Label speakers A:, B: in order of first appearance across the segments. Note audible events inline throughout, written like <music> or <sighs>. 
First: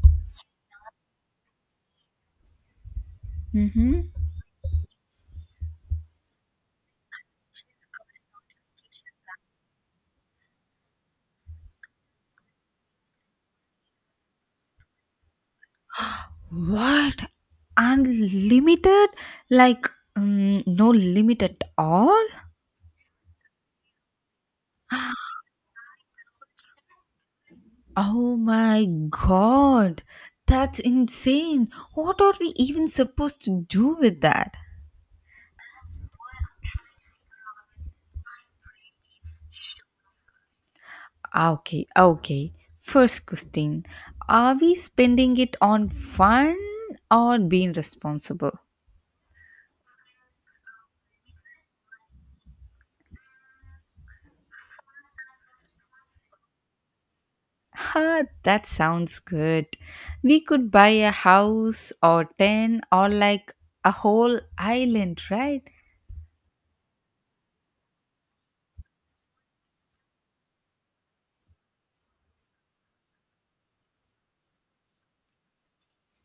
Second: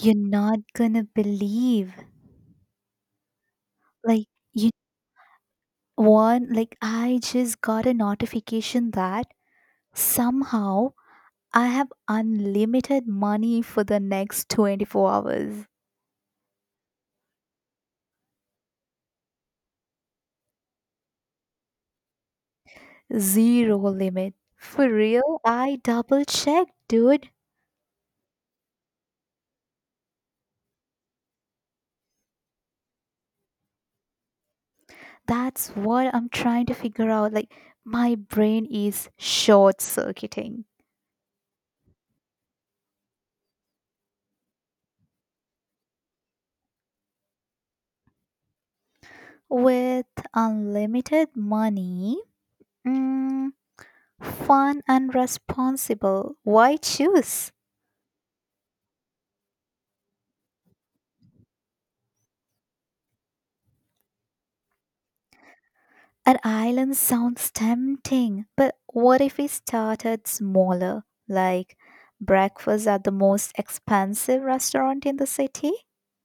A: You're not gonna believe.
B: Mm-hmm.
A: Like, you like, I just got a notification that somehow I have unlimited money for the next 24 hours.
B: What? Unlimited? Like, no limit at all?
A: Zero limit. For real? I
B: <gasps>
A: double checked, dude.
B: Oh my god. That's insane. What are we even supposed to do with that?
A: That's what I'm trying to figure out. Like, my brain is short circuiting.
B: Okay, okay. First question. Are we spending it on fun or being responsible?
A: With unlimited money, mm, fun and responsible. Why choose?
B: Ha, that sounds good. We could buy a house or 10 or like a whole island, right?
A: An island sounds tempting, but what if we started smaller, like breakfast at the most expensive restaurant in the city?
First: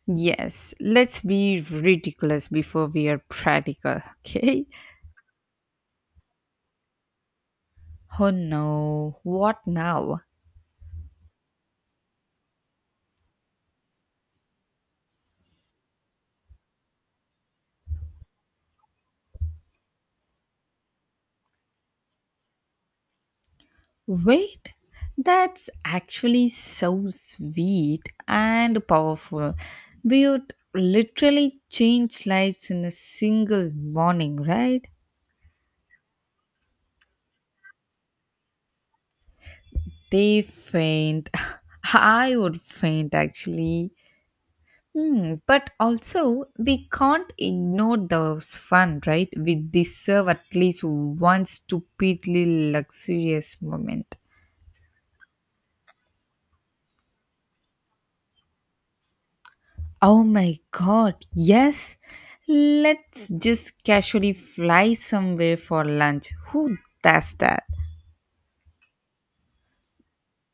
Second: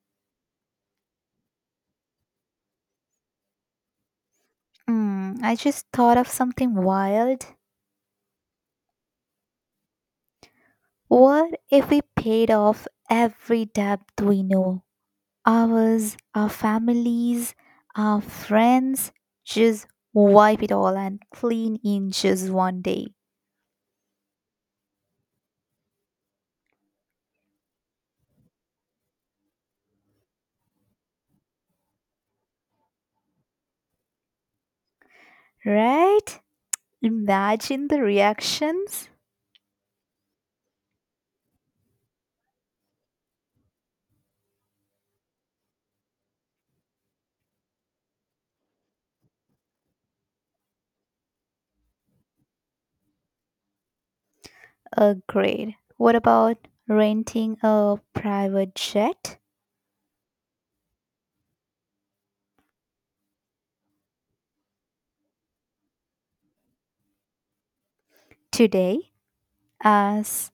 B: Yes, let's be ridiculous before we are practical, <laughs> okay?
A: Hmm. I just thought of something wild.
B: Oh no, what now?
A: What if we paid off every debt we know? Ours, our families, our friends, just wipe it all and clean in just one day,
B: Wait, that's actually so sweet and powerful. We would literally change lives in a single morning, right?
A: right? Imagine the reactions.
B: They faint. <laughs> I would faint actually. But also, we can't ignore the fun, right? We deserve at least one stupidly luxurious moment.
A: Agreed. What about renting a private jet
B: Oh my god, yes! Let's just casually fly somewhere for lunch. Who does that?
A: today? As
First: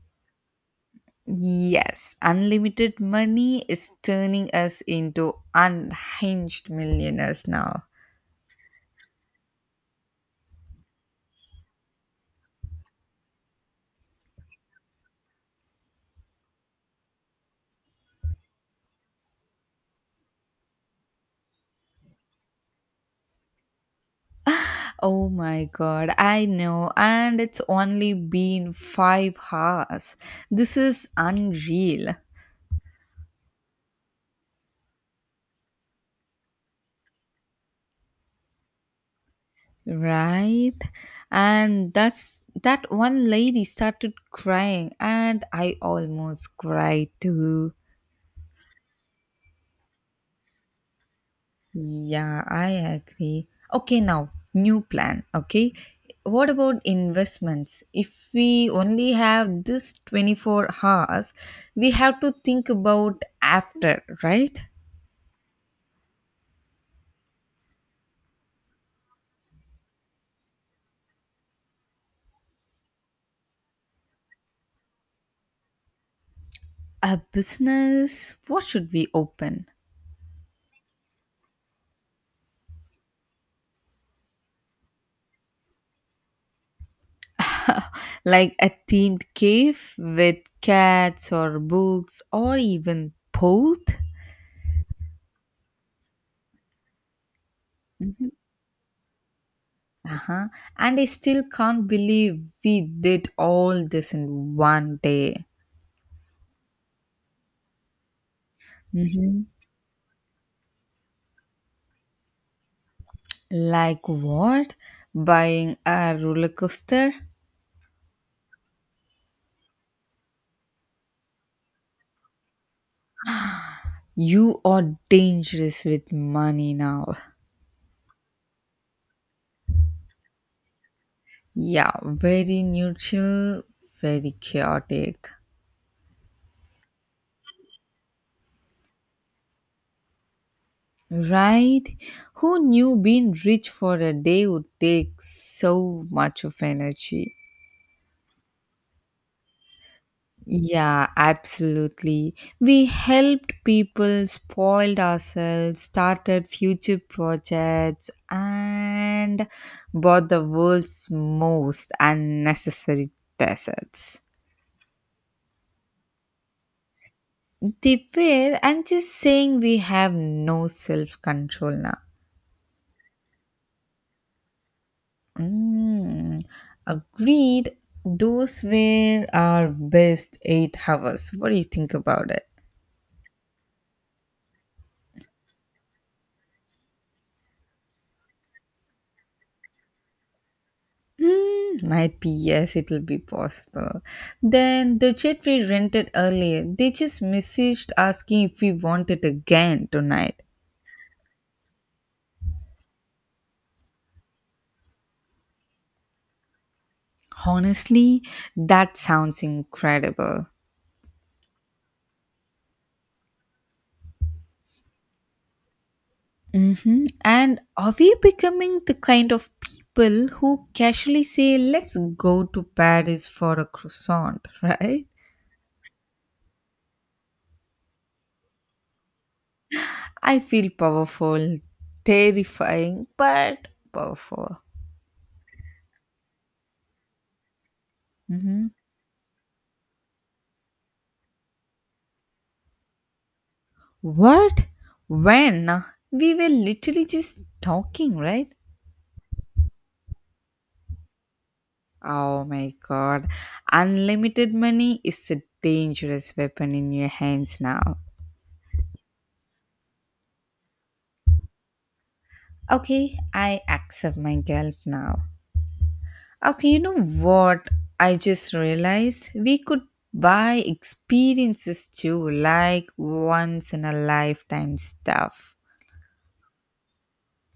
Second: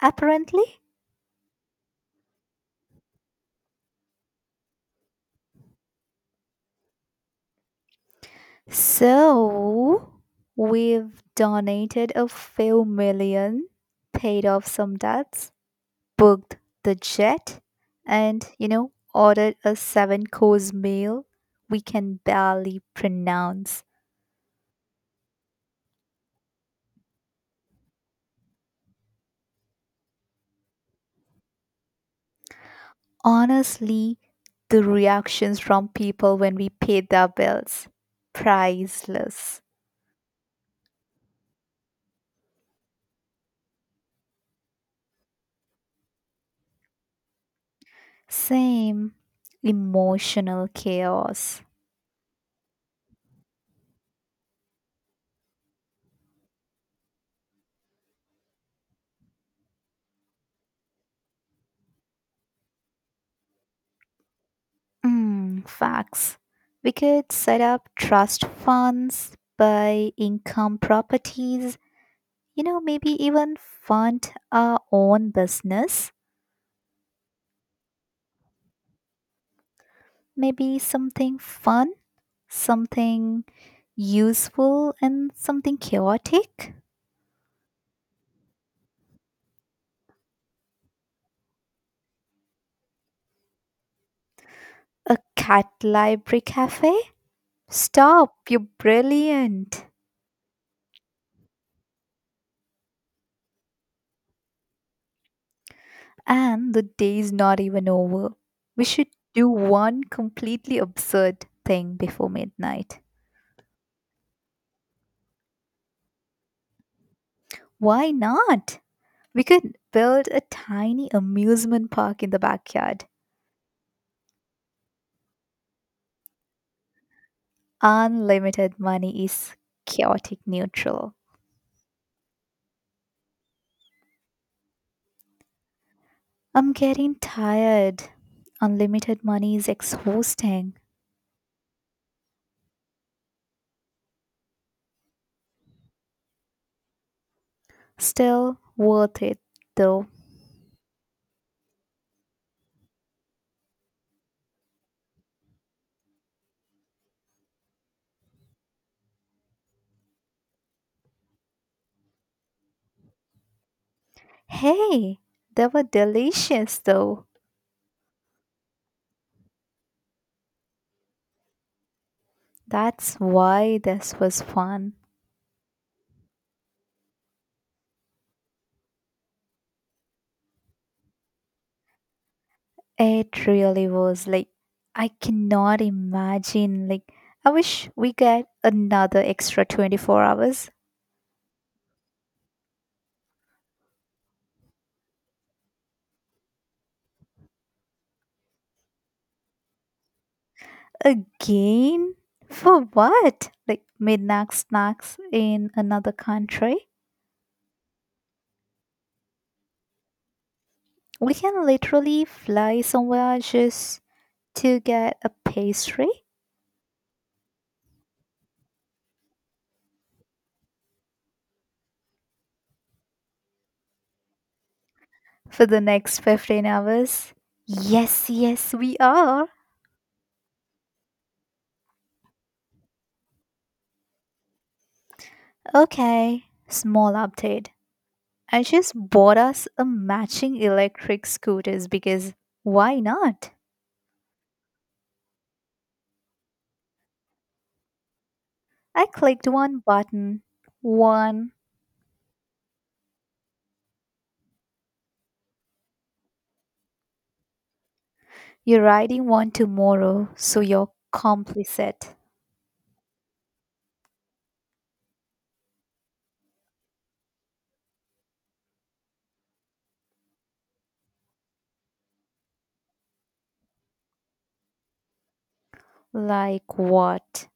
A: apparently.
B: Yes, unlimited money is turning us into unhinged millionaires now.
A: So, we've donated a few million, paid off some debts, booked the jet, and, you know, ordered a seven course meal we can barely pronounce.
B: Oh my god, I know, and it's only been 5 hours. This is unreal,
A: Honestly, the reactions from people when we paid their bills priceless.
B: right? And that one lady started crying, and I almost cried too.
A: Same. Emotional chaos.
B: Yeah, I agree. Okay, now new plan. Okay, what about investments? If we only have this 24 hours, we have to think about after, right?
A: Mm, facts. We could set up trust funds, buy income properties, you know, maybe even fund our own business.
B: A business? What should we open?
A: Maybe something fun, something useful, and something chaotic.
B: <laughs> Like a themed cave with cats or books or even both?
A: A cat library cafe?
B: Mhm.
A: Stop, you're brilliant.
B: Uh-huh. And I still can't believe we did all this in one day.
A: And the day's not even over. We should
B: hmm
A: do one completely absurd thing before midnight.
B: Like what? Buying a roller coaster?
A: Why not? We could build a tiny amusement park in the backyard.
B: You are dangerous with money now.
A: Unlimited money is chaotic neutral.
B: Yeah, very neutral, very chaotic.
A: I'm getting tired. Unlimited money is exhausting.
B: Right? Who knew being rich for a day would take so much of energy?
A: Still worth it though.
B: Yeah, absolutely. We helped people, spoiled ourselves, started future projects, and bought the world's most unnecessary deserts.
A: Hey, they were delicious though.
B: They were, I'm just saying, we have no self control now.
A: That's why this was fun.
B: Mm, Agreed. Those were our best 8 hours. What do you think about it?
A: It really was like I cannot imagine like I wish we get another extra 24 hours
B: Might be yes, it'll be possible. Then the jet we rented earlier, they just messaged asking if we want it again tonight.
A: again for what? Like midnight snacks in another country?
B: Honestly, that sounds incredible.
A: We can literally fly somewhere just to get a pastry
B: Mm-hmm. And are we becoming the kind of people who casually say, let's go to Paris for a croissant, <laughs> right?
A: for the next 15 hours. Yes, yes, we are.
B: I feel powerful, terrifying, but powerful.
A: Okay, small update. I
B: hmm
A: just bought us a matching electric scooters because why not?
B: What? When? We were literally just talking, right?
A: I clicked one button. One.
B: Oh my god. Unlimited money is a dangerous weapon in your hands now.
A: You're riding one tomorrow, so you're complicit.
B: Okay, I accept my guilt now. Okay, you know what? I just realized we could buy experiences too, like once in a lifetime stuff.
A: Like what?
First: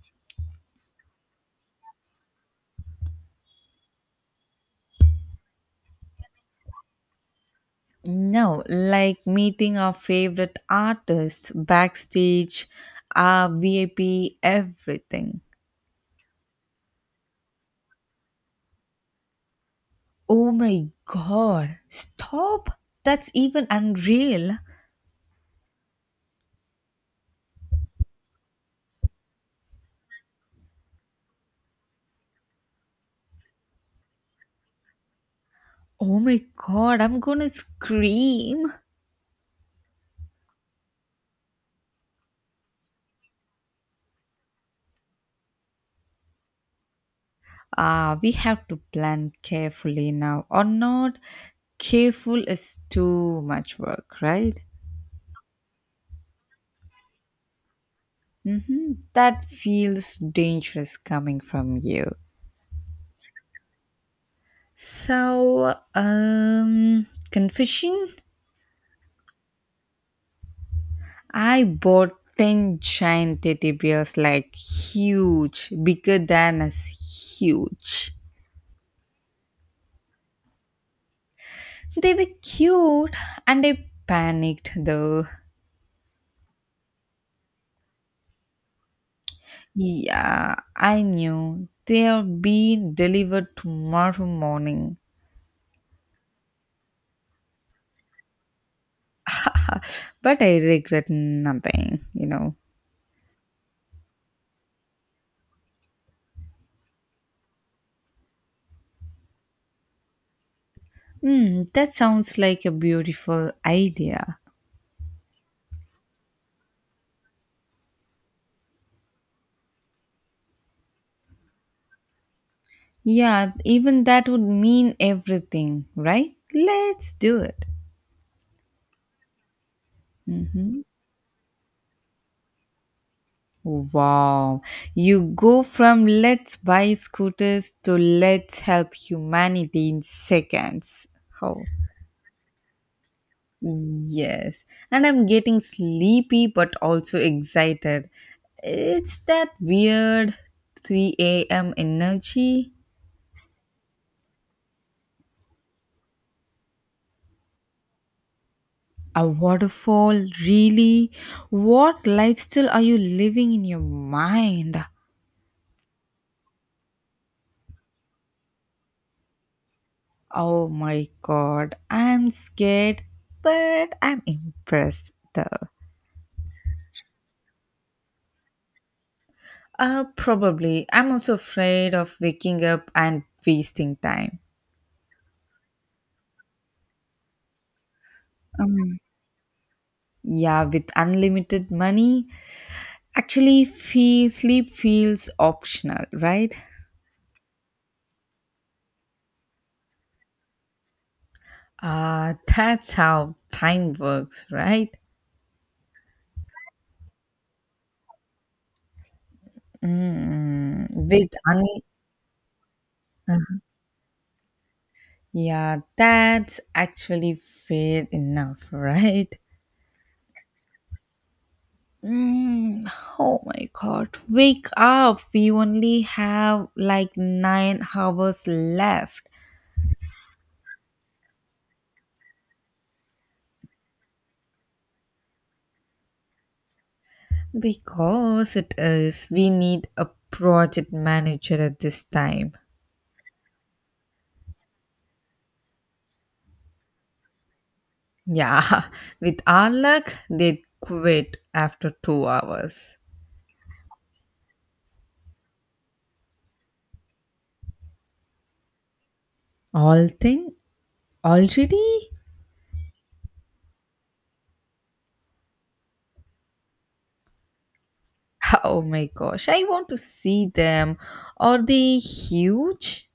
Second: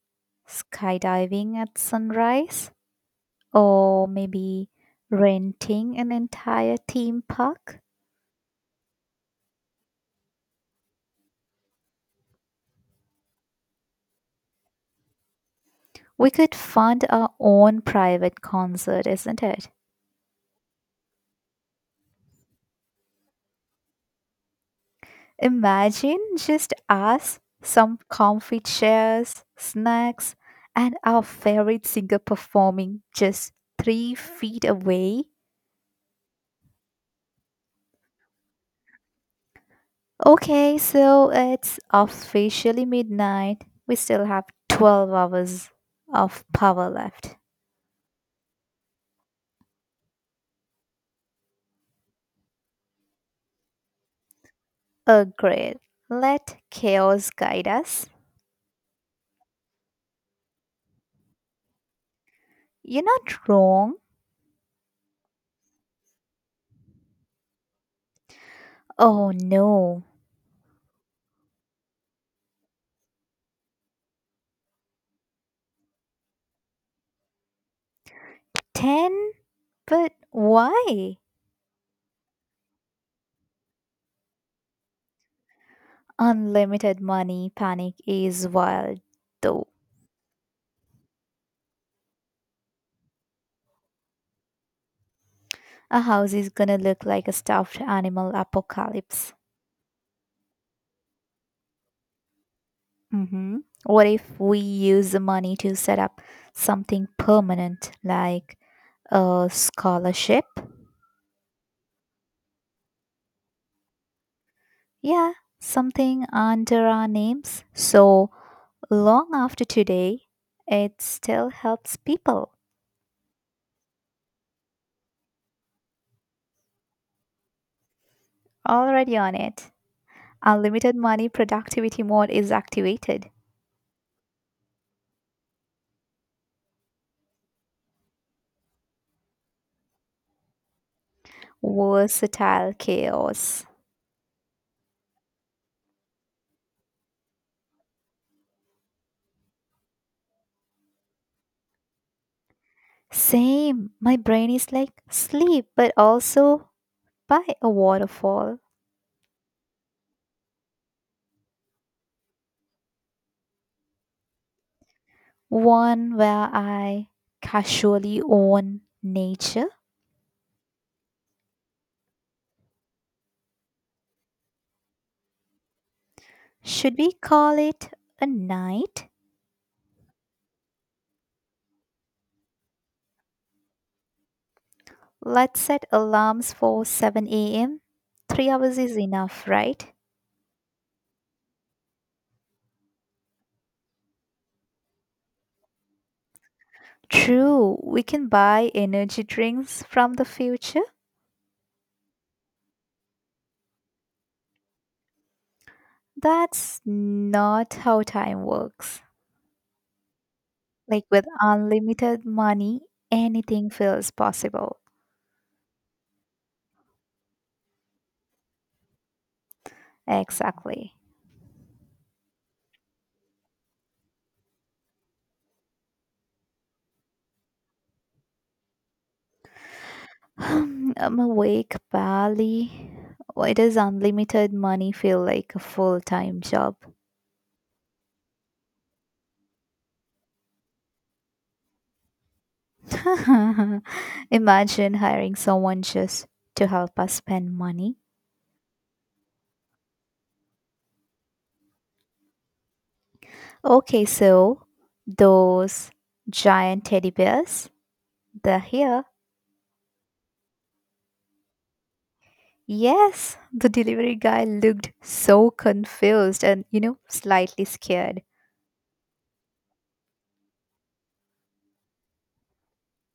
A: Skydiving at sunrise? Or maybe renting an entire theme park?
B: No, like meeting our favorite artists, backstage, our VIP, everything.
A: We could fund our own private concert, isn't it?
B: Oh my god, stop! That's even unreal.
A: Imagine just us, some comfy chairs, snacks, and our favorite singer performing just 3 feet away.
B: Oh my god, I'm gonna scream.
A: Okay, so it's officially midnight. We still have 12 hours of power left.
B: We have to plan carefully now, or not. Careful is too much work, right?
A: Agreed. Let chaos guide us.
B: Mm-hmm. That feels dangerous coming from you.
A: You're not wrong.
B: So, confession?
A: Oh no.
B: I bought 10 giant teddy bears, like huge, bigger than us, huge.
A: 10? But why?
B: They were cute and I panicked though.
A: Unlimited money panic is wild though.
B: Yeah, I knew they are being delivered tomorrow morning,
A: A house is gonna look like a stuffed animal apocalypse.
B: <laughs> but I regret nothing, you know.
A: Hmm. What if we use the money to set up something permanent, like a scholarship?
B: That sounds like a beautiful idea.
A: Yeah, something under our names. So long after today, it still helps people.
B: Yeah, even that would mean everything, right? Let's do it.
A: Already on it.
B: Mhm.
A: Unlimited money productivity mode is activated.
B: Wow. You go from let's buy scooters to let's help humanity in seconds. Oh
A: Versatile chaos.
B: yes. And I'm getting sleepy but also excited. It's that weird 3 a.m. energy.
A: Same. My brain is like sleep, but also by a waterfall,
B: A waterfall, really? What lifestyle are you living in your mind?
A: one where I casually own nature.
B: Oh my god, I'm scared, but I'm impressed though.
A: Should we call it a night?
B: Probably. I'm also afraid of waking up and wasting time.
A: Let's set alarms for 7 a.m. 3 hours is
B: Um,
A: enough, right?
B: Yeah, with unlimited money, actually, sleep feels optional, right?
A: True, we can buy energy drinks from the future.
B: That's how time works, right?
A: That's not how time works.
B: Mm,
A: Like with
B: with un-
A: unlimited money,
B: uh,
A: anything feels possible.
B: yeah, that's actually fair enough, <laughs> right?
A: Exactly.
B: Mm, oh my god, wake up! We only have like 9 hours left.
A: <sighs> I'm awake, pally. Why does unlimited money feel like a full time job?
B: Because it is, we need a project manager at this time.
A: <laughs> Imagine hiring someone just to help us spend money.
B: Yeah, <laughs> with our luck, they'd quit after 2 hours.
A: Okay, so those giant teddy bears, they're here.
B: All thing already?
A: Yes, the delivery guy looked so confused and, you know, slightly scared.
B: <laughs> Oh my gosh, I want to see them. Are they huge?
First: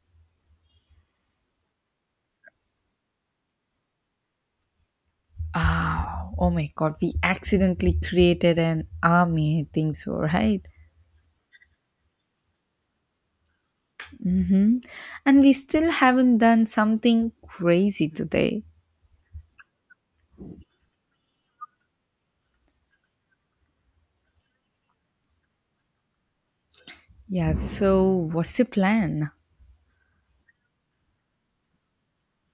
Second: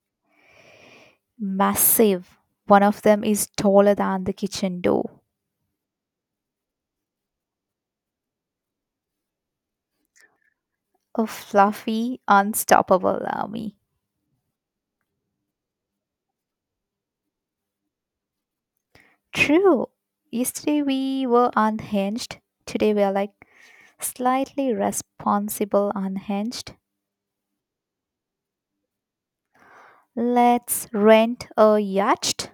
A: Massive. One of them is taller than the kitchen door.
B: Oh, oh my god, we accidentally created an army, I think so, right?
A: A fluffy, unstoppable army.
B: Mm-hmm. And we still haven't done something crazy today.
A: True. Yesterday we were unhinged. Today we are like slightly responsible unhinged.
B: Yeah, so what's the plan?
A: Let's rent a yacht,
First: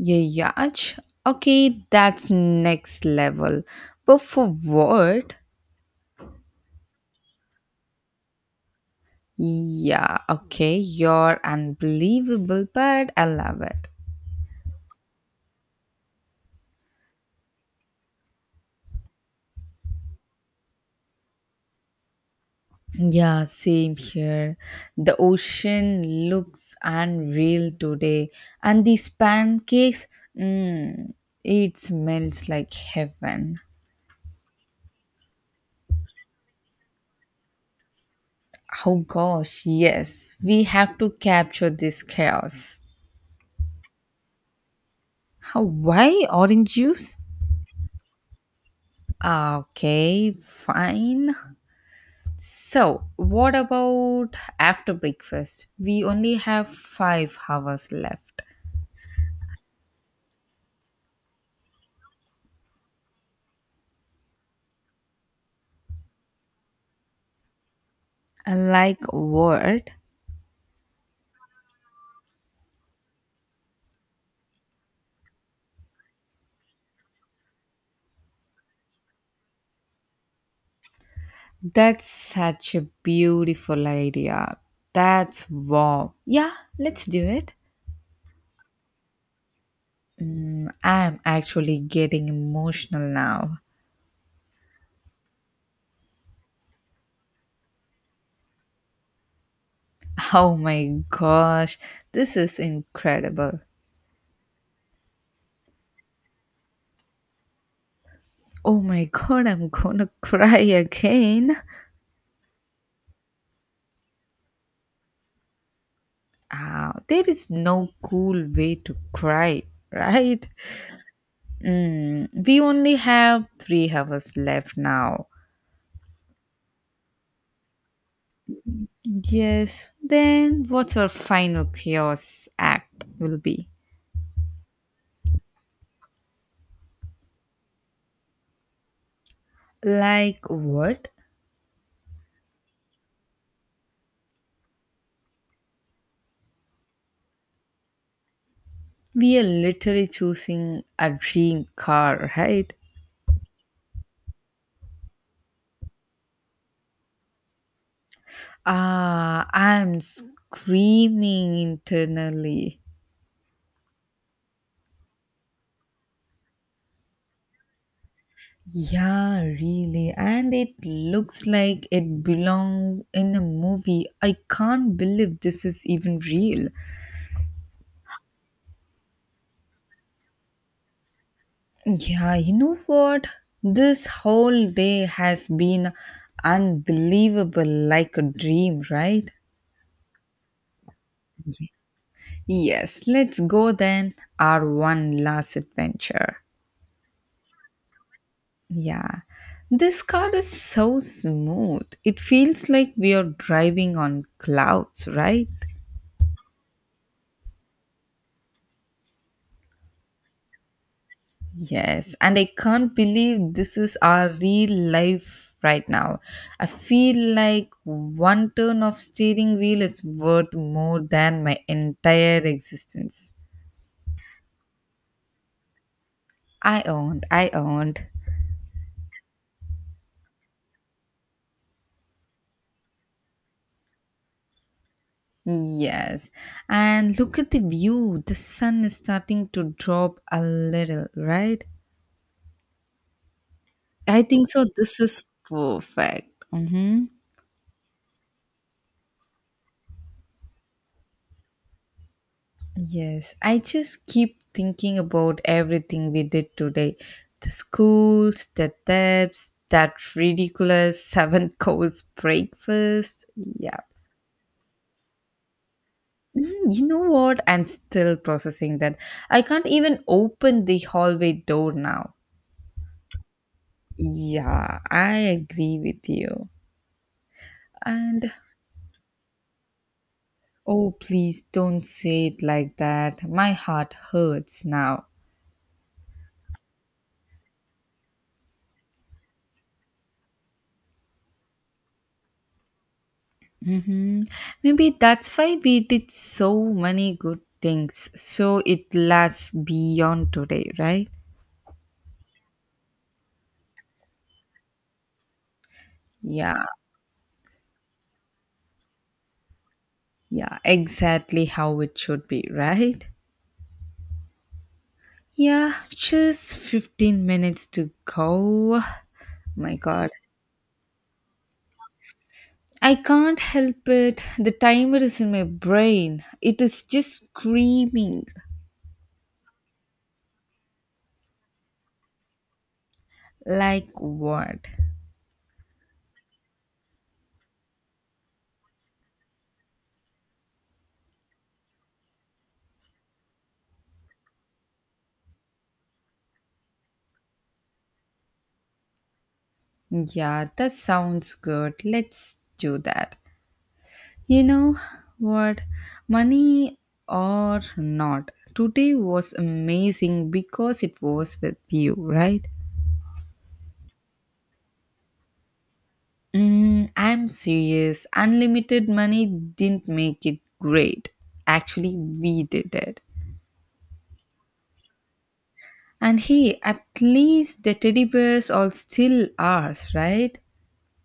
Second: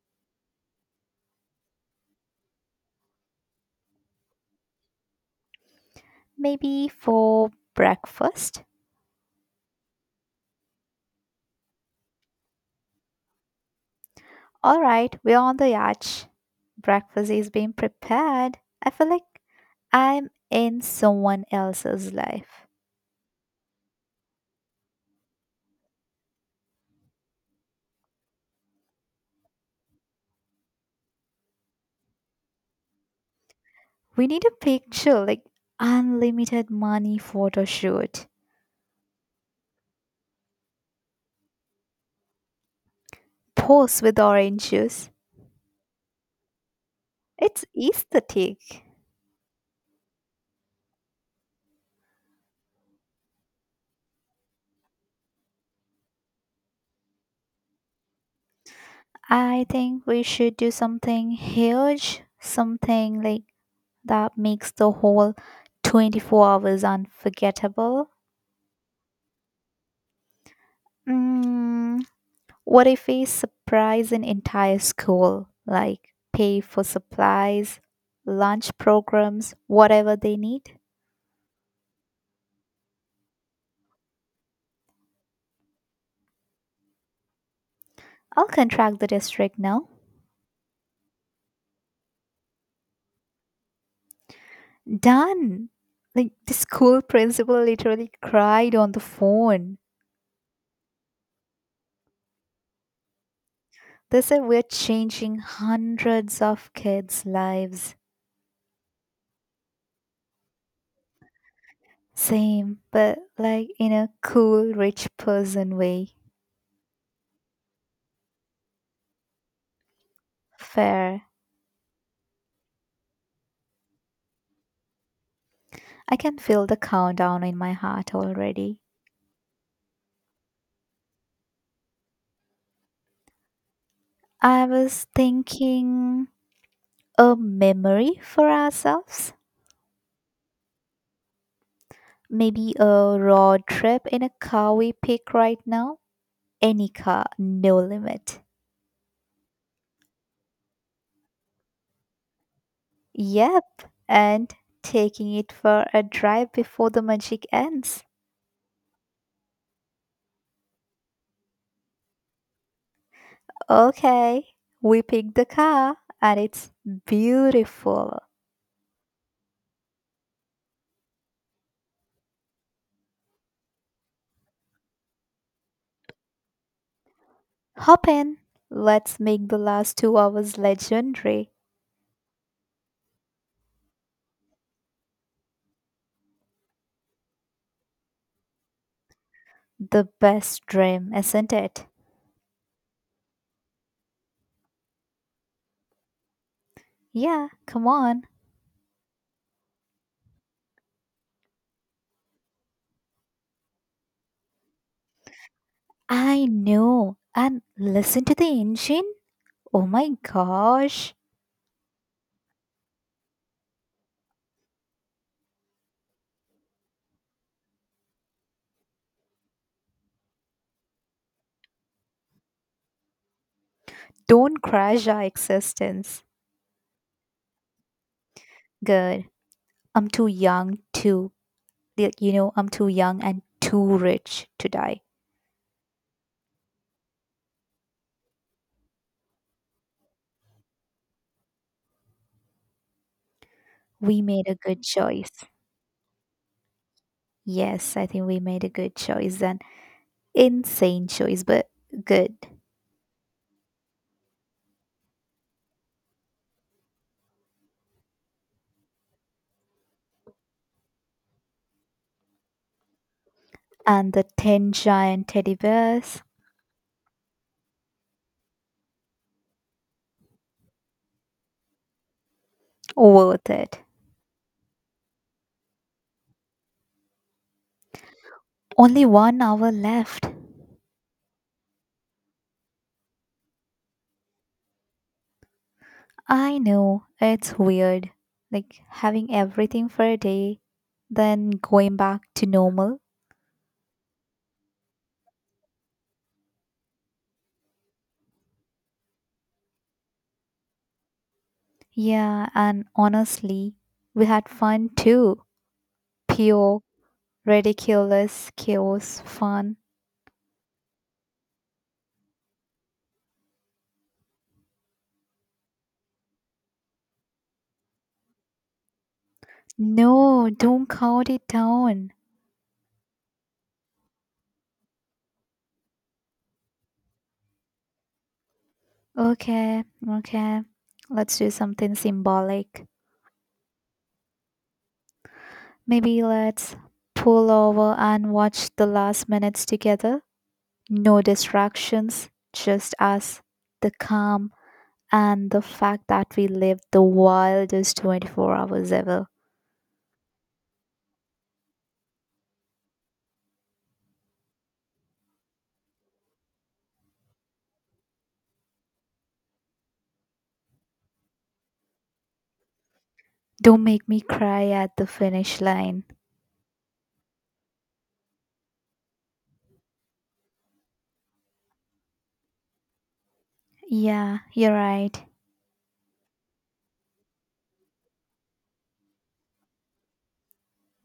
B: Yach. Okay, that's next level. But for what?
A: maybe for breakfast.
B: Yeah, okay, you're unbelievable, but I love it.
A: All right, we're on the yacht. Breakfast is being prepared. I feel like I'm in someone else's life.
B: Yeah, same here. The ocean looks unreal today, and these pancakes, mm, it smells like heaven.
A: We need a picture, like unlimited money photo shoot.
B: Oh gosh, yes, we have to capture this chaos.
A: Pose with orange juice.
B: How, why orange juice?
A: It's aesthetic.
B: Okay, fine. So, what about after breakfast? We only have 5 hours left.
A: I think we should do something huge, something like that makes the whole 24 hours unforgettable.
B: Like what?
A: Mm, what if we surprise an entire school, like pay for supplies, lunch programs, whatever they need?
B: That's such a beautiful idea. That's wow. Yeah, let's do it.
A: I'll contract the district now.
B: I'm actually getting emotional now.
A: Done. Like the school principal literally cried on the phone.
B: <laughs> Oh my gosh, this is incredible.
A: They said we're changing hundreds of kids' lives.
B: Oh my god, I'm gonna <laughs> cry again.
A: Same, but like in a cool, rich person way.
B: There is no cool way to cry, <laughs> right?
A: Fair.
B: We only have 3 hours left now.
A: I can feel the countdown in my heart already.
B: Yes, then what's our final chaos act will be?
A: I was thinking a memory for ourselves.
B: Like what?
A: Maybe a road trip in a car we pick right now. Any car, no limit.
B: We are literally choosing a dream car, right?
A: Yep, and taking it for a drive before the magic ends.
B: I'm screaming internally.
A: Okay, we picked the car and it's beautiful.
B: Yeah, really. And it looks like it belong in a movie. I can't believe this is even real.
A: Hop in. Let's make the last 2 hours legendary.
B: Yeah, you know what? This whole day has been unbelievable, like a dream, right?
A: The best dream, isn't it?
B: Yes, let's go then, our one last adventure.
A: Yeah, come on.
B: Yeah, this car is so smooth. It feels like we are driving on clouds, right?
A: I know. And listen to the engine. Oh my gosh.
B: Yes, and I can't believe this is our real life right now. I feel like one turn of steering wheel is worth more than my entire existence.
A: Don't crash our existence.
B: I owned, I owned.
A: Good. I'm too young to, y- you know, I'm too young and too rich to die.
B: Yes, and look at the view. The sun is starting to drop a little, right?
A: We
B: I
A: made
B: think
A: a
B: so.
A: good
B: This is
A: choice.
B: perfect. Mm-hmm.
A: Yes, I think we made a good choice, an insane choice, but good.
B: Yes, I just keep thinking about everything we did today, the schools, the debts, that ridiculous <laughs> seven course breakfast. Yeah.
A: And the 10 giant teddy bears.
B: You know what? I'm still processing that. I can't even open the hallway door now.
A: Worth it.
B: Yeah, I agree with you. And
A: Only one hour left.
B: oh, please don't say it like that. My heart hurts now.
A: I know, it's weird. Like having everything for a day, then going back to normal.
B: Mm-hmm. Maybe that's why we did so many good things. So it lasts beyond today, right?
A: Yeah, and honestly, we had fun too.
B: Yeah,
A: Pure, ridiculous, chaos, fun.
B: yeah, exactly how it should be, right? Yeah, just 15 minutes to go. My god.
A: No, don't count it down.
B: I can't help it. The timer is in my brain. It is just screaming.
A: Okay, okay. Let's do something symbolic.
B: Like what?
A: Maybe let's pull over and watch the last minutes together. No distractions, just us, the calm, and the fact that we lived the wildest 24 hours ever.
B: Yeah, that sounds good. Let's do that. You know what? Money or not, today was amazing because it was with you, right?
A: Don't make me cry at the finish line.
B: I'm serious. Unlimited money didn't make it great. Actually, we did it.
A: Yeah, you're right.
B: And hey, at least the teddy bears are still ours, right?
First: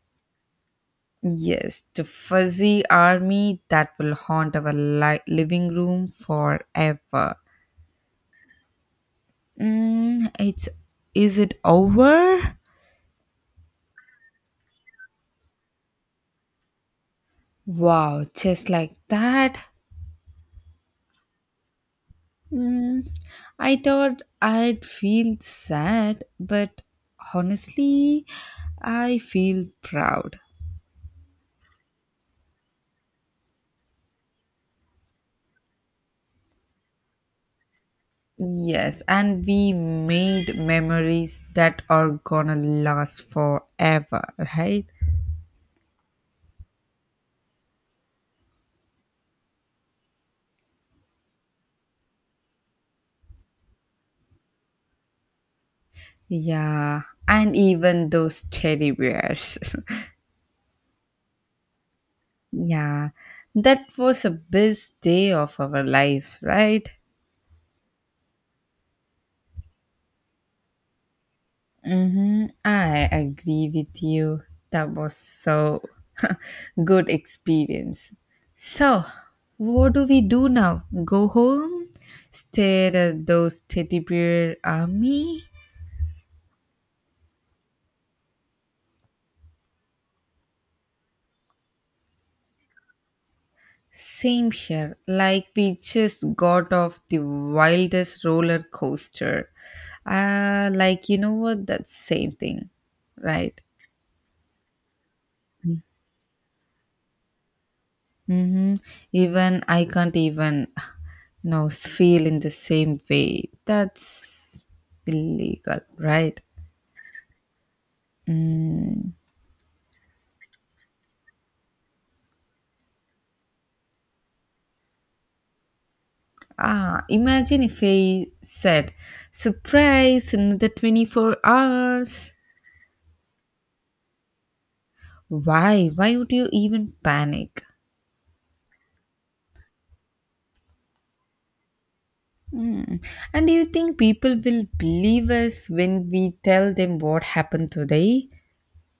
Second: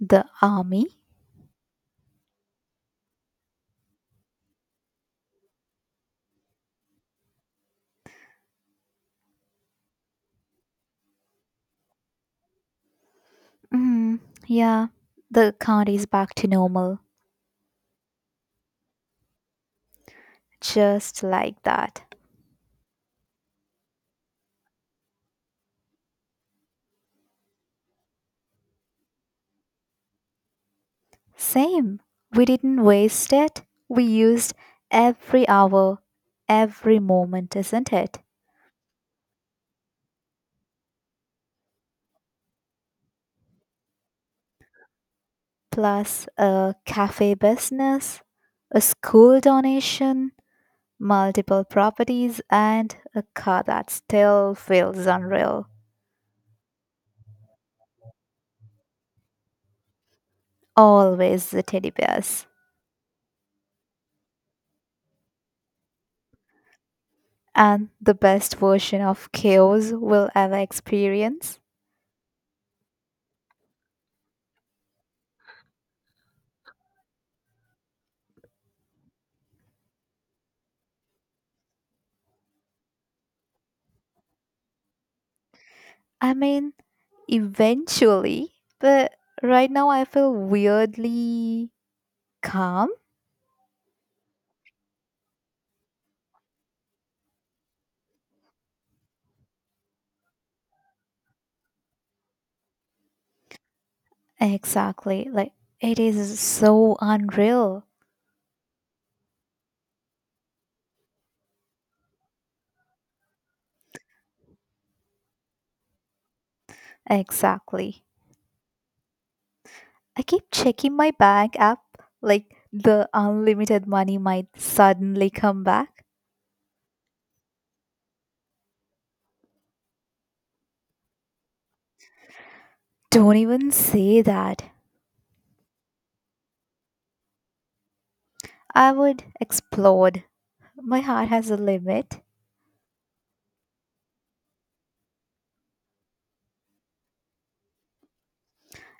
A: The army?
B: Yes, the fuzzy army that will haunt our living room forever. Mm, it's is it over?
A: Mm, yeah, the count is back to normal.
B: Wow, just like that?
A: Just like that.
B: Mm, I thought I'd feel sad, but honestly, I feel proud.
A: Same. We didn't waste it. We used every hour, every moment, isn't it?
B: Yes, and we made memories that are gonna last forever, right?
A: Plus a cafe business, a school donation, multiple properties, and a car that still feels unreal.
B: Yeah, and even those teddy bears. <laughs>
A: Always the teddy bears.
B: Yeah, that was a best day of our lives, right?
A: And the best version of chaos we'll ever experience.
B: Mm-hmm. I agree with you. That was so <laughs> good experience. So, what do we do now? Go home, stare at those teddy bear army.
A: I mean, eventually, but right now I feel weirdly calm.
B: Same here. Like we just got off the wildest roller coaster. Like you know what? That's same thing, right?
A: Exactly. Like, it is so unreal.
B: Mm-hmm. Even I can't even, you know, feel in the same way. That's illegal, right?
A: Exactly.
B: Mm.
A: I keep checking my bank app like the unlimited money might suddenly come back.
B: Imagine if I said, surprise, another 24 hours.
A: Don't even say that.
B: Why? Why would you even panic?
A: I would explode. My heart has a limit.
B: Mm. And do you think people will believe us when we tell them what happened today?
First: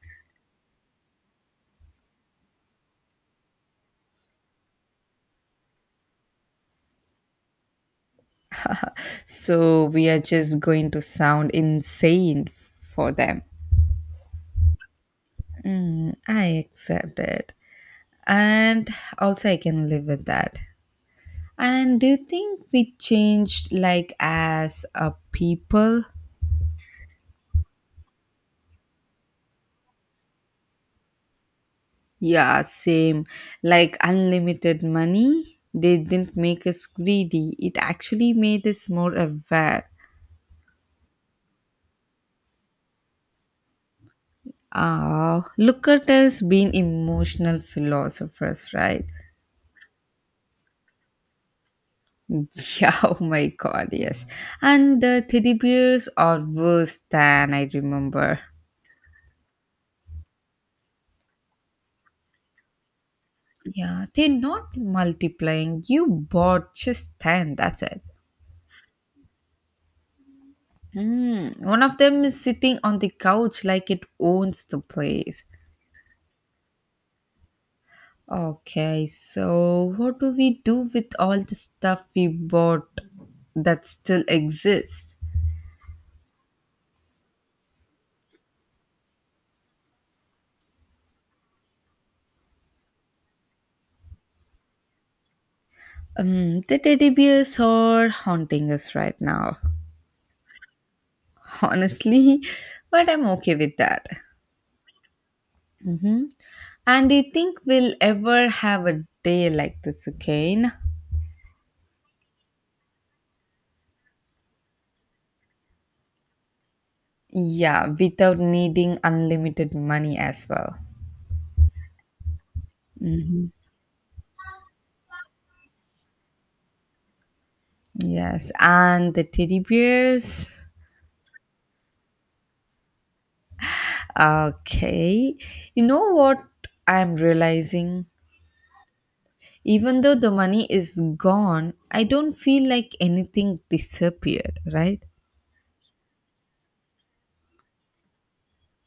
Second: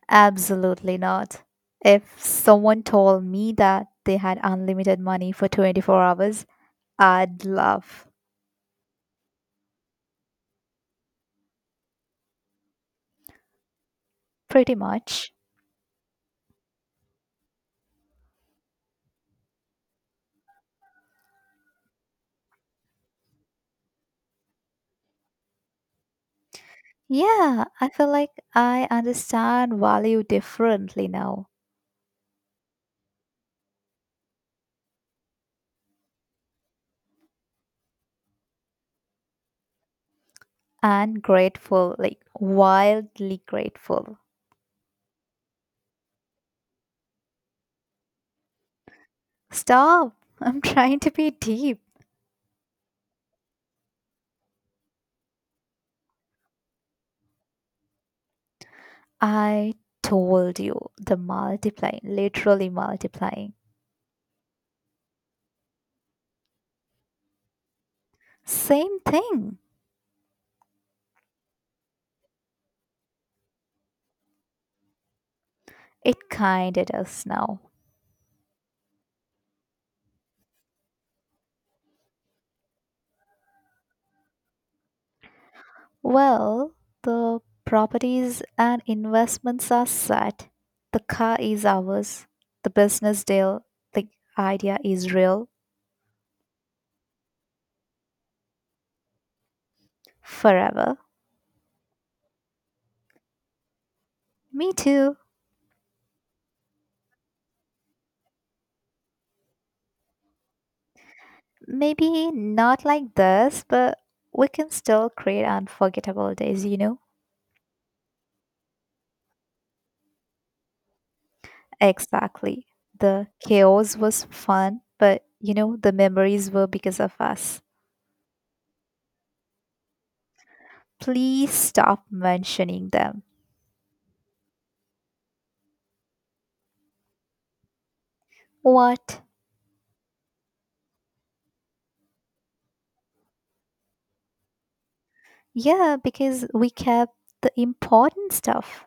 A: Absolutely not. If someone told me that they had unlimited money for 24 hours, I'd laugh.
B: So we are just going to sound insane for them.
A: Pretty much.
B: I accept it. And also, I can live with that. And do you think we changed like as a people?
A: Yeah, I feel like I understand value differently now
B: Yeah, same. Like unlimited money, they didn't make us greedy. It actually made us more aware.
A: and grateful, like wildly grateful.
B: Look at us being emotional philosophers, right?
A: Stop! I'm trying to be deep.
B: Yeah, <laughs> oh my god, yes. And the teddy bears are worse than I remember.
A: I told you the multiplying, literally multiplying.
B: Yeah, they're not multiplying. You bought just 10, that's it.
A: Same thing.
B: Hmm. One of them is sitting on the couch like it owns the place.
A: It kinda does now.
B: Okay, so what do we do with all the stuff we bought that still exists?
A: Well, the properties and investments are set. The car is ours. The business deal, the idea is real.
B: The teddy bears are haunting us right now,
A: Forever.
B: <laughs> honestly, but I'm okay with that.
A: Me too.
B: Mm-hmm. And do you think we'll ever have a day like this again?
A: Maybe not like this, but we can still create unforgettable days, you know?
B: Yeah, without needing unlimited money as well.
A: Exactly. The
B: hmm
A: chaos was fun, but you know, the memories were because of us.
B: Yes, and the teddy bears.
A: Please stop mentioning them.
B: Okay. You know what I'm realizing?
A: What?
B: Even though the money is gone, I don't feel like anything disappeared, right?
A: Yeah, because we kept the important stuff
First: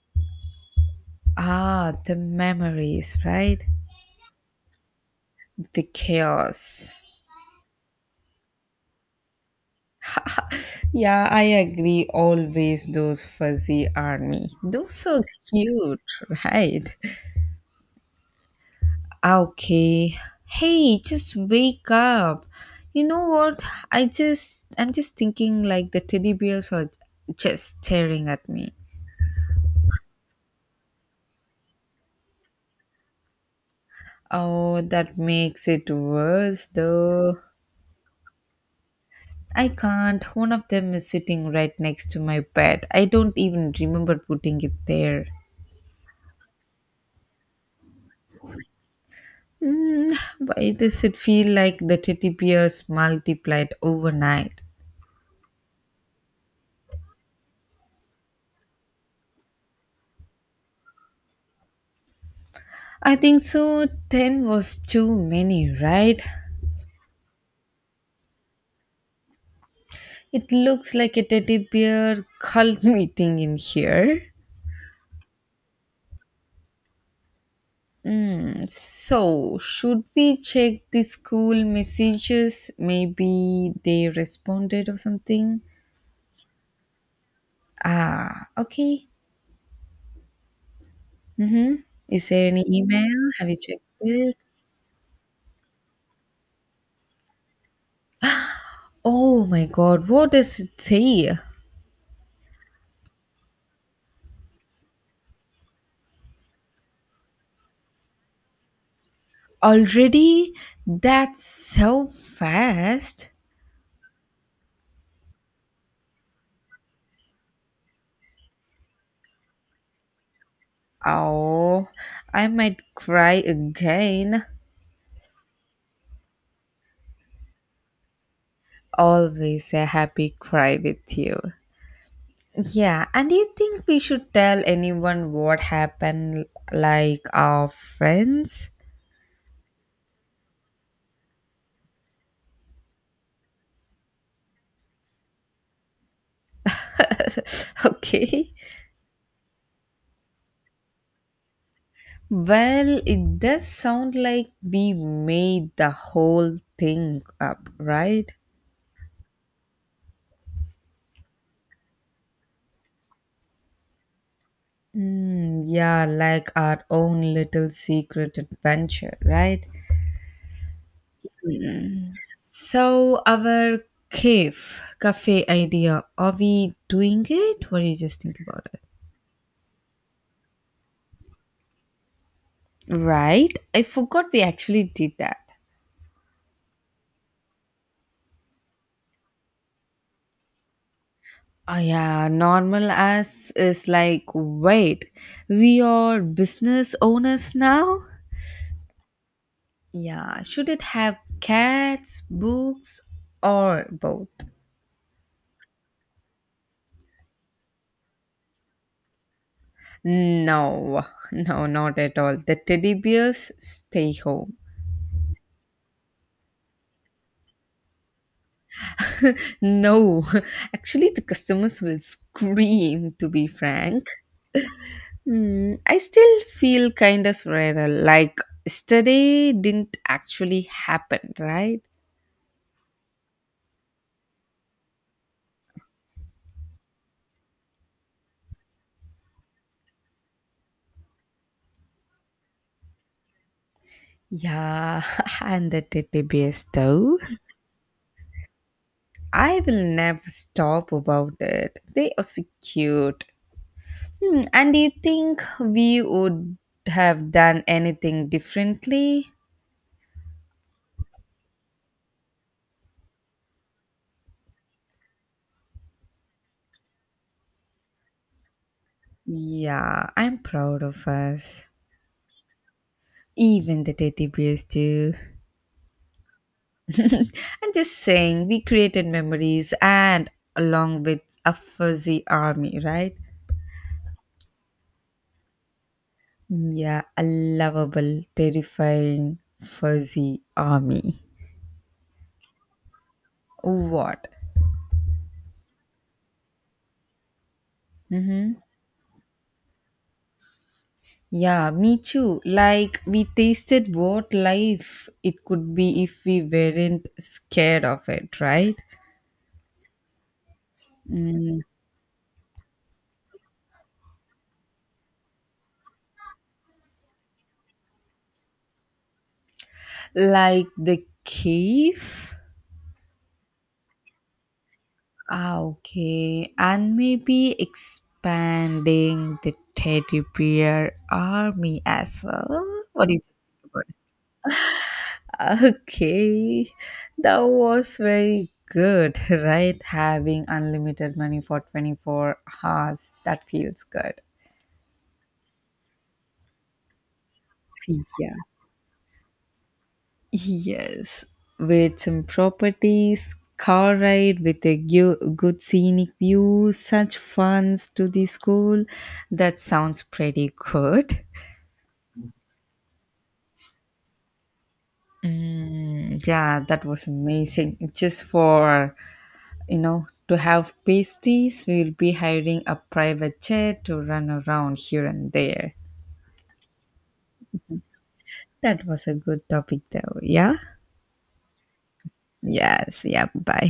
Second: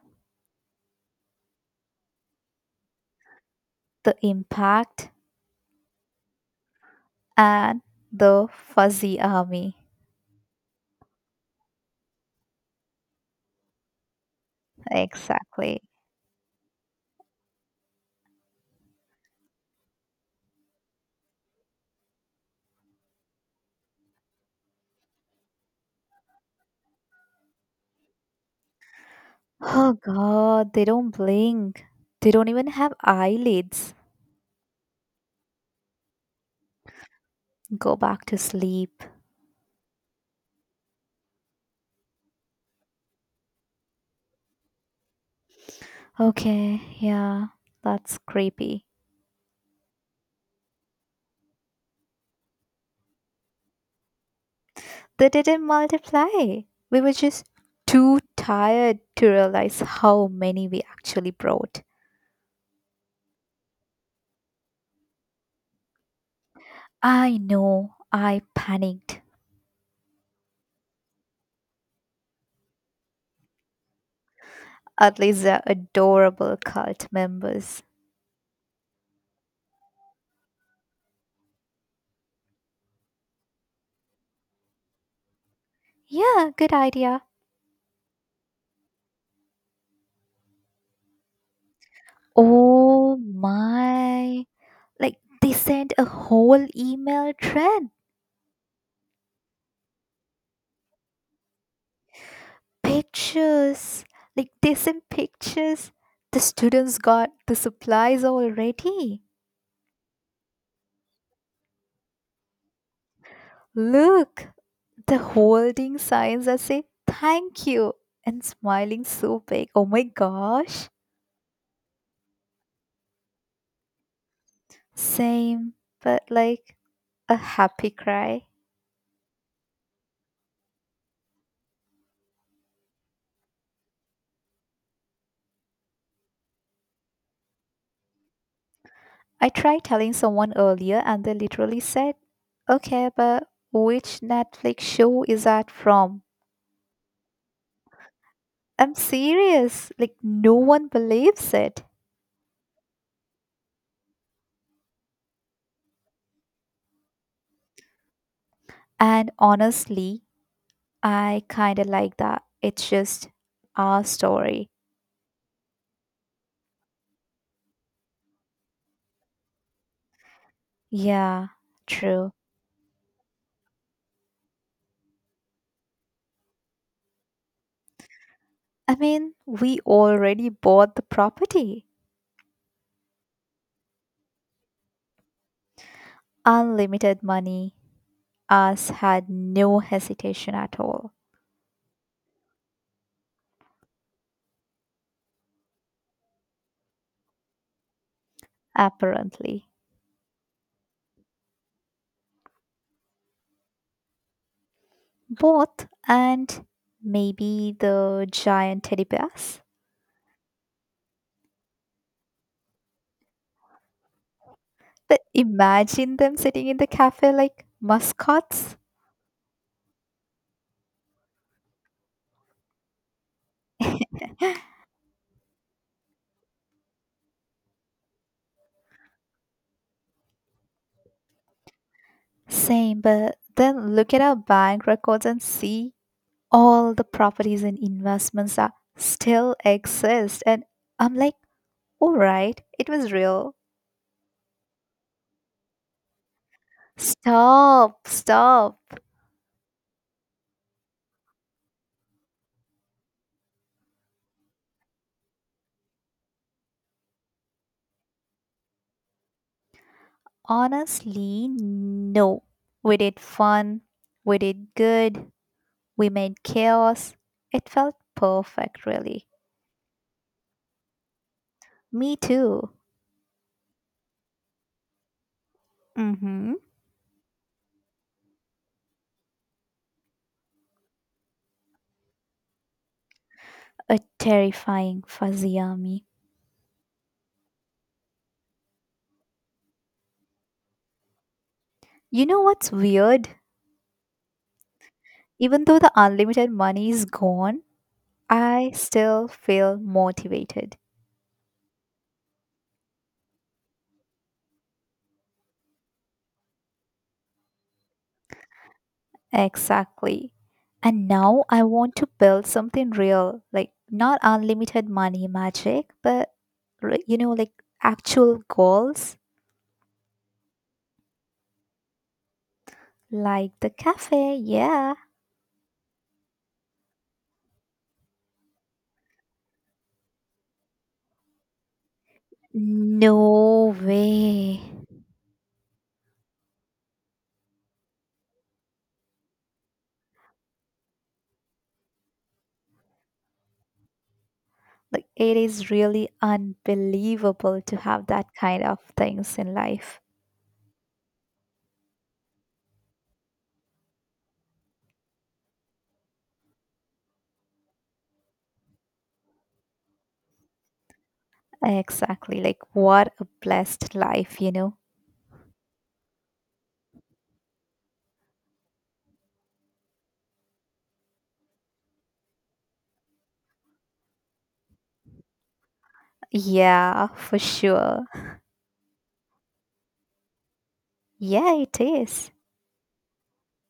B: The memories, right?
A: the impact
B: The chaos.
A: and the fuzzy army.
B: Yeah, I agree. Always those fuzzy army. Those are
A: Exactly.
B: cute, <laughs> right? Okay. Hey, just wake up. You know what? I'm just thinking like the teddy bears are just staring at me.
A: Oh god, they don't blink. They don't even have eyelids.
B: Oh, that makes it worse though.
A: Go back to sleep.
B: I can't. One of them is sitting right next to my bed. I don't even remember putting it there.
A: Okay, yeah, that's creepy.
B: Why does it feel like the teddy bears multiplied overnight?
A: They didn't multiply. We were just too tired to realize how many we actually brought.
B: I think so. 10 was too many, right?
A: I know, I panicked.
B: It looks like a teddy bear cult <laughs> meeting in here.
A: At least they're adorable cult members.
B: So, should we check the school messages? Maybe they responded or something?
A: Yeah, good idea.
B: Okay. Mm-hmm. Is there any
A: Oh
B: email? Have you checked it?
A: my. Like, they sent a whole email thread.
B: Oh my god, what does it say?
A: Pictures. Like, they sent pictures. The students got the supplies already.
B: Already? That's so fast.
A: Look, the holding signs that say thank you and smiling so big. Oh my gosh.
B: Oh, I might cry again.
A: Same, but like a happy cry.
B: Always a happy cry with you. Yeah, and do you think we should tell anyone what happened, like our friends?
A: I tried telling someone earlier and they literally said, okay, but which Netflix show is that from?
B: <laughs> Okay.
A: I'm serious. Like, no one believes it.
B: Well, it does sound like we made the whole thing up, right?
A: And honestly, I kind of like that. It's just our story.
B: Yeah, like our own little secret adventure, right?
A: Yeah, true.
B: So, our cave, cafe idea, are we doing it? What do you just think about it?
A: I mean, we already bought the property.
B: Right? I forgot we actually did that.
A: Unlimited money. Us had no hesitation at all,
B: Yeah, normal as is like, wait, we are business owners now?
A: apparently.
B: Yeah, should it have cats, books, or both?
A: Both and maybe the giant teddy bears.
B: No, <laughs> no, not at all. The teddy bears stay home.
A: But imagine them sitting in the cafe like mascots.
B: <laughs> No, actually, the customers will scream, to be frank.
A: <laughs>
B: I still feel kind of surreal, like yesterday didn't actually happen, right?
A: Same, but then look at our bank records and see all the properties and investments that still exist. And I'm like, all right, it was real.
B: Yeah, <laughs> and the teddy bear too.
A: Stop, stop.
B: I will never stop about it. They are so cute. And do you think we would have done anything differently?
A: Honestly, no. We did fun, we did good, we made chaos. It felt perfect, really.
B: Yeah, I'm proud of us.
A: Me too.
B: Even the teddy bears too.
A: Mm-hmm.
B: <laughs> I'm just saying, we created memories and along with a fuzzy army, right?
A: A terrifying fuzzy army.
B: Yeah, a lovable, terrifying, fuzzy army.
A: You know what's weird?
B: What?
A: Even though the unlimited money is gone,
B: Mm-hmm.
A: I still feel motivated.
B: Yeah, me too. Like, we tasted what life it could be if we weren't scared of it, right?
A: Exactly. And now
B: Mm,
A: I want to build something real, like not unlimited money magic, but like actual goals,
B: like the cave.
A: like the cafe. Yeah.
B: Okay. And maybe expanding the teddy bear army as well. What do you think
A: No
B: about
A: way.
B: it? Okay. That was very good, <laughs> right? Having unlimited money for 24 hours. That feels good.
A: Like it is really unbelievable to have that
B: Yeah.
A: kind of things in life.
B: Yes, with some properties, car ride with a good scenic view, such funds to the school. That sounds pretty good.
A: Exactly. Like what a blessed life, you know?
B: Yeah, that was amazing. Just for, you know, to have pasties, we'll be hiring a private jet to run around here and there.
A: Yeah, for sure.
B: That was a good topic, though. Yeah?
A: Yeah, it is.
B: Yes, yeah, bye.